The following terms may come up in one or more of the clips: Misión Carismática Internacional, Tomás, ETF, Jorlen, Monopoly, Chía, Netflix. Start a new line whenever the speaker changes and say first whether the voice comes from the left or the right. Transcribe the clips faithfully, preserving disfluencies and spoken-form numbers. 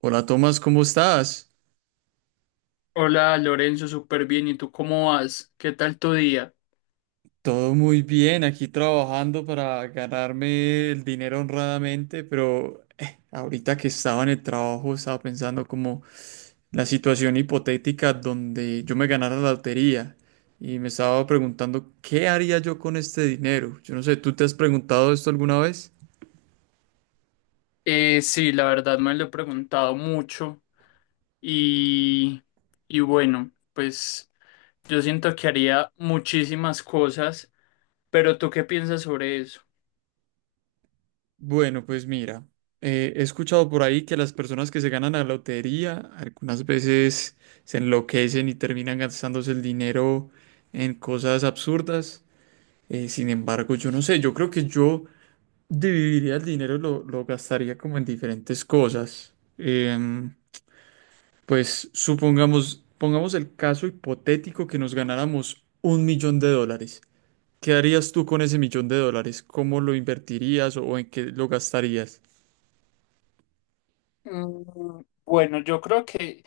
right: Hola Tomás, ¿cómo estás?
left: Hola Lorenzo, súper bien. ¿Y tú cómo vas? ¿Qué tal tu día?
right: Todo muy bien, aquí trabajando para ganarme el dinero honradamente, pero eh, ahorita que estaba en el trabajo estaba pensando como la situación hipotética donde yo me ganara la lotería y me estaba preguntando qué haría yo con este dinero. Yo no sé, ¿tú te has preguntado esto alguna vez?
left: Eh, sí, la verdad me lo he preguntado mucho y, y bueno, pues yo siento que haría muchísimas cosas, pero ¿tú qué piensas sobre eso?
right: Bueno, pues mira, eh, he escuchado por ahí que las personas que se ganan la lotería algunas veces se enloquecen y terminan gastándose el dinero en cosas absurdas. Eh, sin embargo, yo no sé, yo creo que yo dividiría el dinero, lo, lo gastaría como en diferentes cosas. Em, pues supongamos, pongamos el caso hipotético que nos ganáramos un millón de dólares. ¿Qué harías tú con ese millón de dólares? ¿Cómo lo invertirías o en qué lo gastarías?
left: Mm, bueno, yo creo que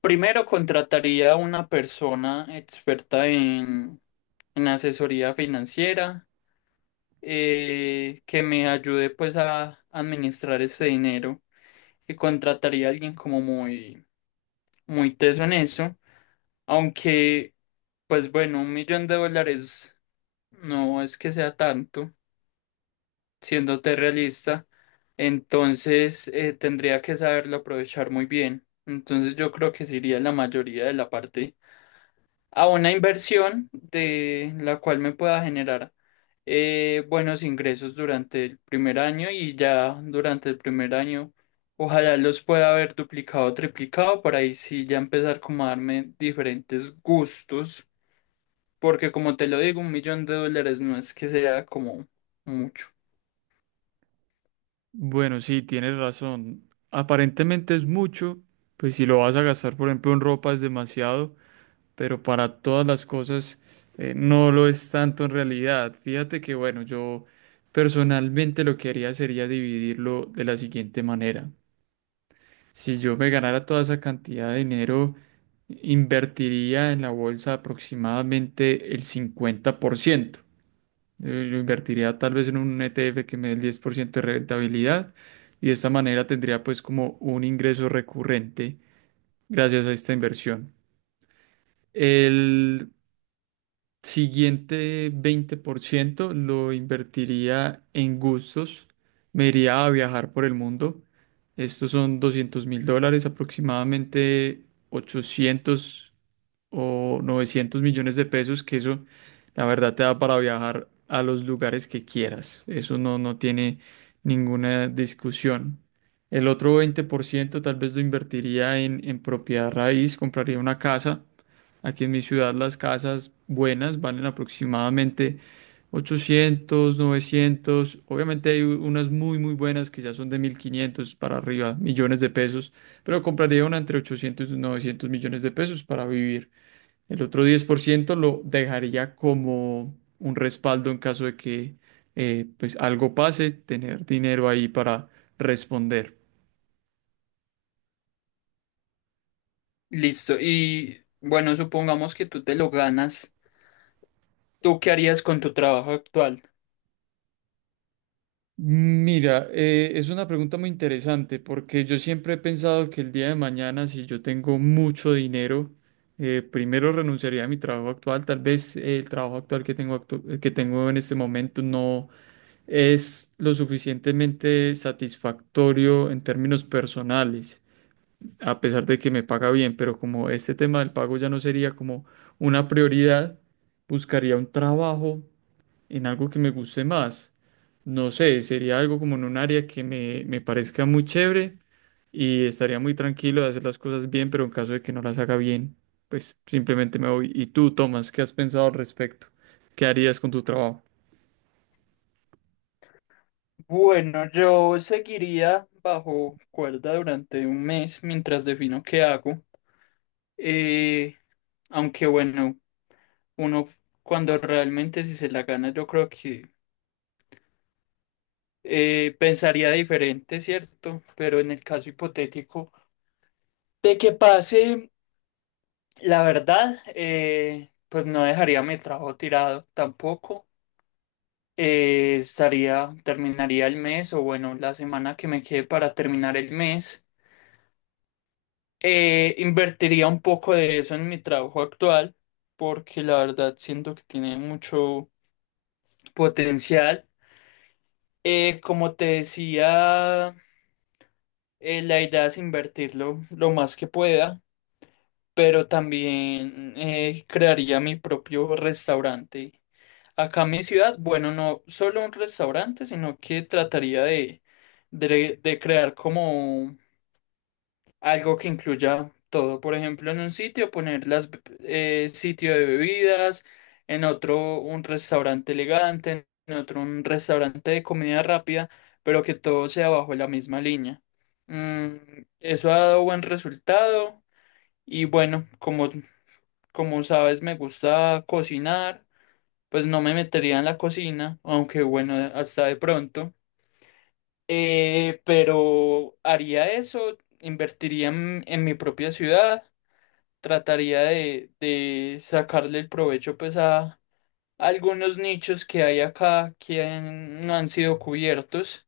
left: primero contrataría a una persona experta en, en asesoría financiera, eh, que me ayude pues a administrar ese dinero y contrataría a alguien como muy muy teso en eso, aunque, pues bueno, un millón de dólares no es que sea tanto, siéndote realista. Entonces eh, tendría que saberlo aprovechar muy bien. Entonces yo creo que sería la mayoría de la parte a una inversión de la cual me pueda generar, eh, buenos ingresos durante el primer año, y ya durante el primer año ojalá los pueda haber duplicado o triplicado para ahí sí ya empezar como a darme diferentes gustos, porque como te lo digo, un millón de dólares no es que sea como mucho.
right: Bueno, sí, tienes razón. Aparentemente es mucho, pues si lo vas a gastar, por ejemplo, en ropa es demasiado, pero para todas las cosas eh, no lo es tanto en realidad. Fíjate que, bueno, yo personalmente lo que haría sería dividirlo de la siguiente manera. Si yo me ganara toda esa cantidad de dinero, invertiría en la bolsa aproximadamente el cincuenta por ciento. Yo, yo invertiría tal vez en un E T F que me dé el diez por ciento de rentabilidad y de esta manera tendría pues como un ingreso recurrente gracias a esta inversión. El siguiente veinte por ciento lo invertiría en gustos. Me iría a viajar por el mundo. Estos son doscientos mil dólares, aproximadamente ochocientos o novecientos millones de pesos, que eso la verdad te da para viajar a los lugares que quieras. Eso no, no tiene ninguna discusión. El otro veinte por ciento tal vez lo invertiría en, en propiedad raíz, compraría una casa. Aquí en mi ciudad las casas buenas valen aproximadamente ochocientos novecientos. Obviamente hay u- unas muy, muy buenas que ya son de mil quinientos para arriba, millones de pesos, pero compraría una entre ochocientos y novecientos millones de pesos para vivir. El otro diez por ciento lo dejaría como un respaldo en caso de que eh, pues algo pase, tener dinero ahí para responder.
left: Listo, y bueno, supongamos que tú te lo ganas, ¿tú qué harías con tu trabajo actual?
right: Mira, eh, es una pregunta muy interesante porque yo siempre he pensado que el día de mañana, si yo tengo mucho dinero, eh, primero renunciaría a mi trabajo actual. Tal vez eh, el trabajo actual que tengo, actu- que tengo en este momento no es lo suficientemente satisfactorio en términos personales. A pesar de que me paga bien, pero como este tema del pago ya no sería como una prioridad, buscaría un trabajo en algo que me guste más. No sé, sería algo como en un área que me, me parezca muy chévere y estaría muy tranquilo de hacer las cosas bien, pero en caso de que no las haga bien, pues simplemente me voy. ¿Y tú, Tomás, qué has pensado al respecto? ¿Qué harías con tu trabajo?
left: Bueno, yo seguiría bajo cuerda durante un mes mientras defino qué hago. Eh, aunque bueno, uno cuando realmente si se la gana, yo creo que eh, pensaría diferente, ¿cierto? Pero en el caso hipotético de que pase, la verdad, eh, pues no dejaría mi trabajo tirado tampoco. Eh, estaría, terminaría el mes o bueno, la semana que me quede para terminar el mes. Eh, invertiría un poco de eso en mi trabajo actual, porque la verdad siento que tiene mucho potencial. Eh, como te decía, eh, la idea es invertirlo lo más que pueda, pero también eh, crearía mi propio restaurante acá en mi ciudad. Bueno, no solo un restaurante, sino que trataría de, de, de crear como algo que incluya todo. Por ejemplo, en un sitio poner las be- eh, sitio de bebidas, en otro un restaurante elegante, en otro un restaurante de comida rápida, pero que todo sea bajo la misma línea. Mm, eso ha dado buen resultado. Y bueno, como, como sabes, me gusta cocinar, pues no me metería en la cocina, aunque bueno, hasta de pronto. Eh, pero haría eso, invertiría en en mi propia ciudad, trataría de, de sacarle el provecho pues a algunos nichos que hay acá que han- no han sido cubiertos.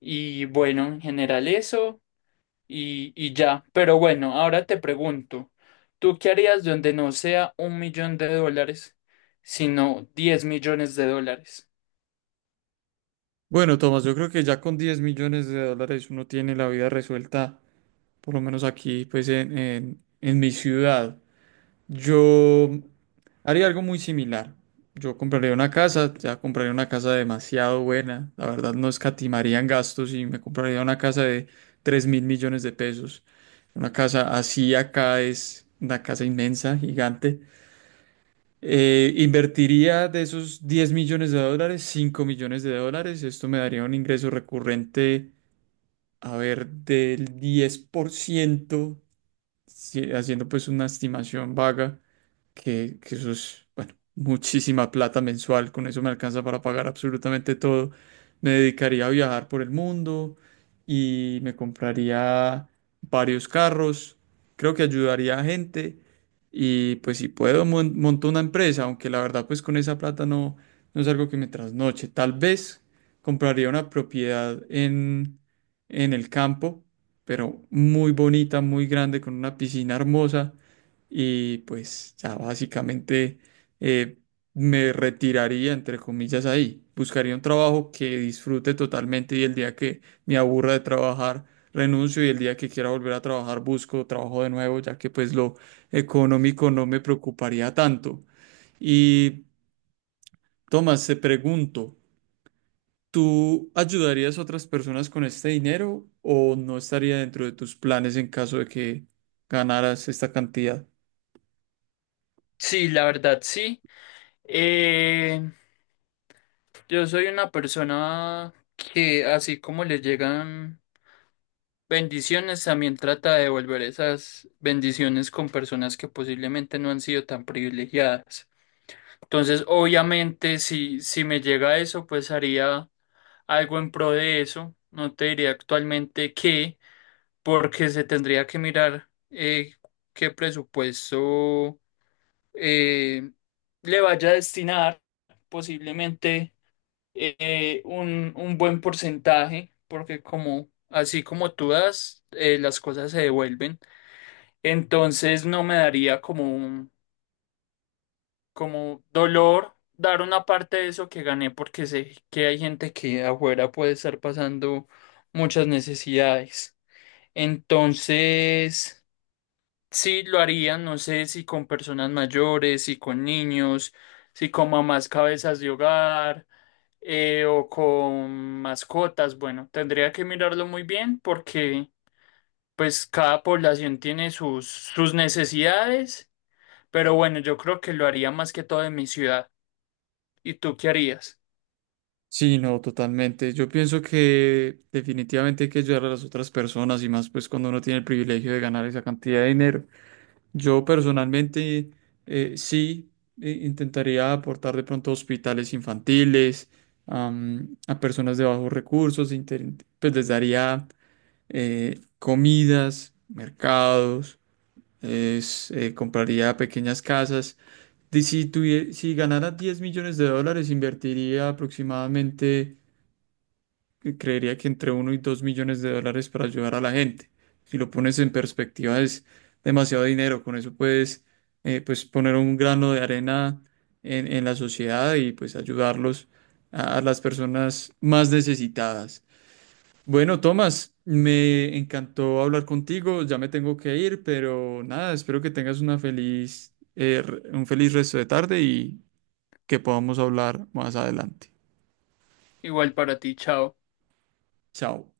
left: Y bueno, en general eso y, y ya. Pero bueno, ahora te pregunto, ¿tú qué harías donde no sea un millón de dólares, sino diez millones de dólares?
right: Bueno, Tomás, yo creo que ya con diez millones de dólares uno tiene la vida resuelta, por lo menos aquí, pues en, en en mi ciudad. Yo haría algo muy similar. Yo compraría una casa, ya compraría una casa demasiado buena. La verdad no escatimaría en gastos y me compraría una casa de tres mil millones de pesos. Una casa así acá es una casa inmensa, gigante. Eh, invertiría de esos diez millones de dólares, cinco millones de dólares. Esto me daría un ingreso recurrente, a ver, del diez por ciento, si- haciendo pues una estimación vaga que, que eso es, bueno, muchísima plata mensual, con eso me alcanza para pagar absolutamente todo. Me dedicaría a viajar por el mundo y me compraría varios carros, creo que ayudaría a gente y pues si puedo mon- monto una empresa, aunque la verdad pues con esa plata no, no es algo que me trasnoche. Tal vez compraría una propiedad en, en el campo, pero muy bonita, muy grande, con una piscina hermosa y pues ya básicamente eh, me retiraría, entre comillas, ahí. Buscaría un trabajo que disfrute totalmente y el día que me aburra de trabajar, renuncio y el día que quiera volver a trabajar, busco trabajo de nuevo, ya que pues lo económico no me preocuparía tanto. Y Tomás, te pregunto, ¿tú ayudarías a otras personas con este dinero o no estaría dentro de tus planes en caso de que ganaras esta cantidad?
left: Sí, la verdad, sí. Eh, yo soy una persona que así como le llegan bendiciones, también trata de devolver esas bendiciones con personas que posiblemente no han sido tan privilegiadas. Entonces, obviamente, si, si me llega eso, pues haría algo en pro de eso. No te diría actualmente qué, porque se tendría que mirar, eh, qué presupuesto eh, le vaya a destinar, posiblemente eh, un, un buen porcentaje, porque como así como tú das, eh, las cosas se devuelven. Entonces no me daría como un como dolor dar una parte de eso que gané, porque sé que hay gente que afuera puede estar pasando muchas necesidades. Entonces, sí lo haría, no sé si con personas mayores, si con niños, si con mamás cabezas de hogar, eh, o con mascotas. Bueno, tendría que mirarlo muy bien porque pues cada población tiene sus, sus necesidades. Pero bueno, yo creo que lo haría más que todo en mi ciudad. ¿Y tú qué harías?
right: Sí, no, totalmente. Yo pienso que definitivamente hay que ayudar a las otras personas y más pues cuando uno tiene el privilegio de ganar esa cantidad de dinero. Yo personalmente eh, sí eh, intentaría aportar de pronto a hospitales infantiles, am, a personas de bajos recursos, inter- pues les daría eh, comidas, mercados, es, eh, compraría pequeñas casas. Y si tuvie- si ganara diez millones de dólares, invertiría aproximadamente que creería que entre uno y dos millones de dólares para ayudar a la gente. Si lo pones en perspectiva es demasiado dinero, con eso puedes eh, pues poner un grano de arena en, en la sociedad y pues ayudarlos a, a las personas más necesitadas. Bueno, Tomás, me encantó hablar contigo, ya me tengo que ir, pero nada, espero que tengas una feliz, eh, re- un feliz resto de tarde y que podamos hablar más adelante.
left: Igual para ti, chao.
right: Chao.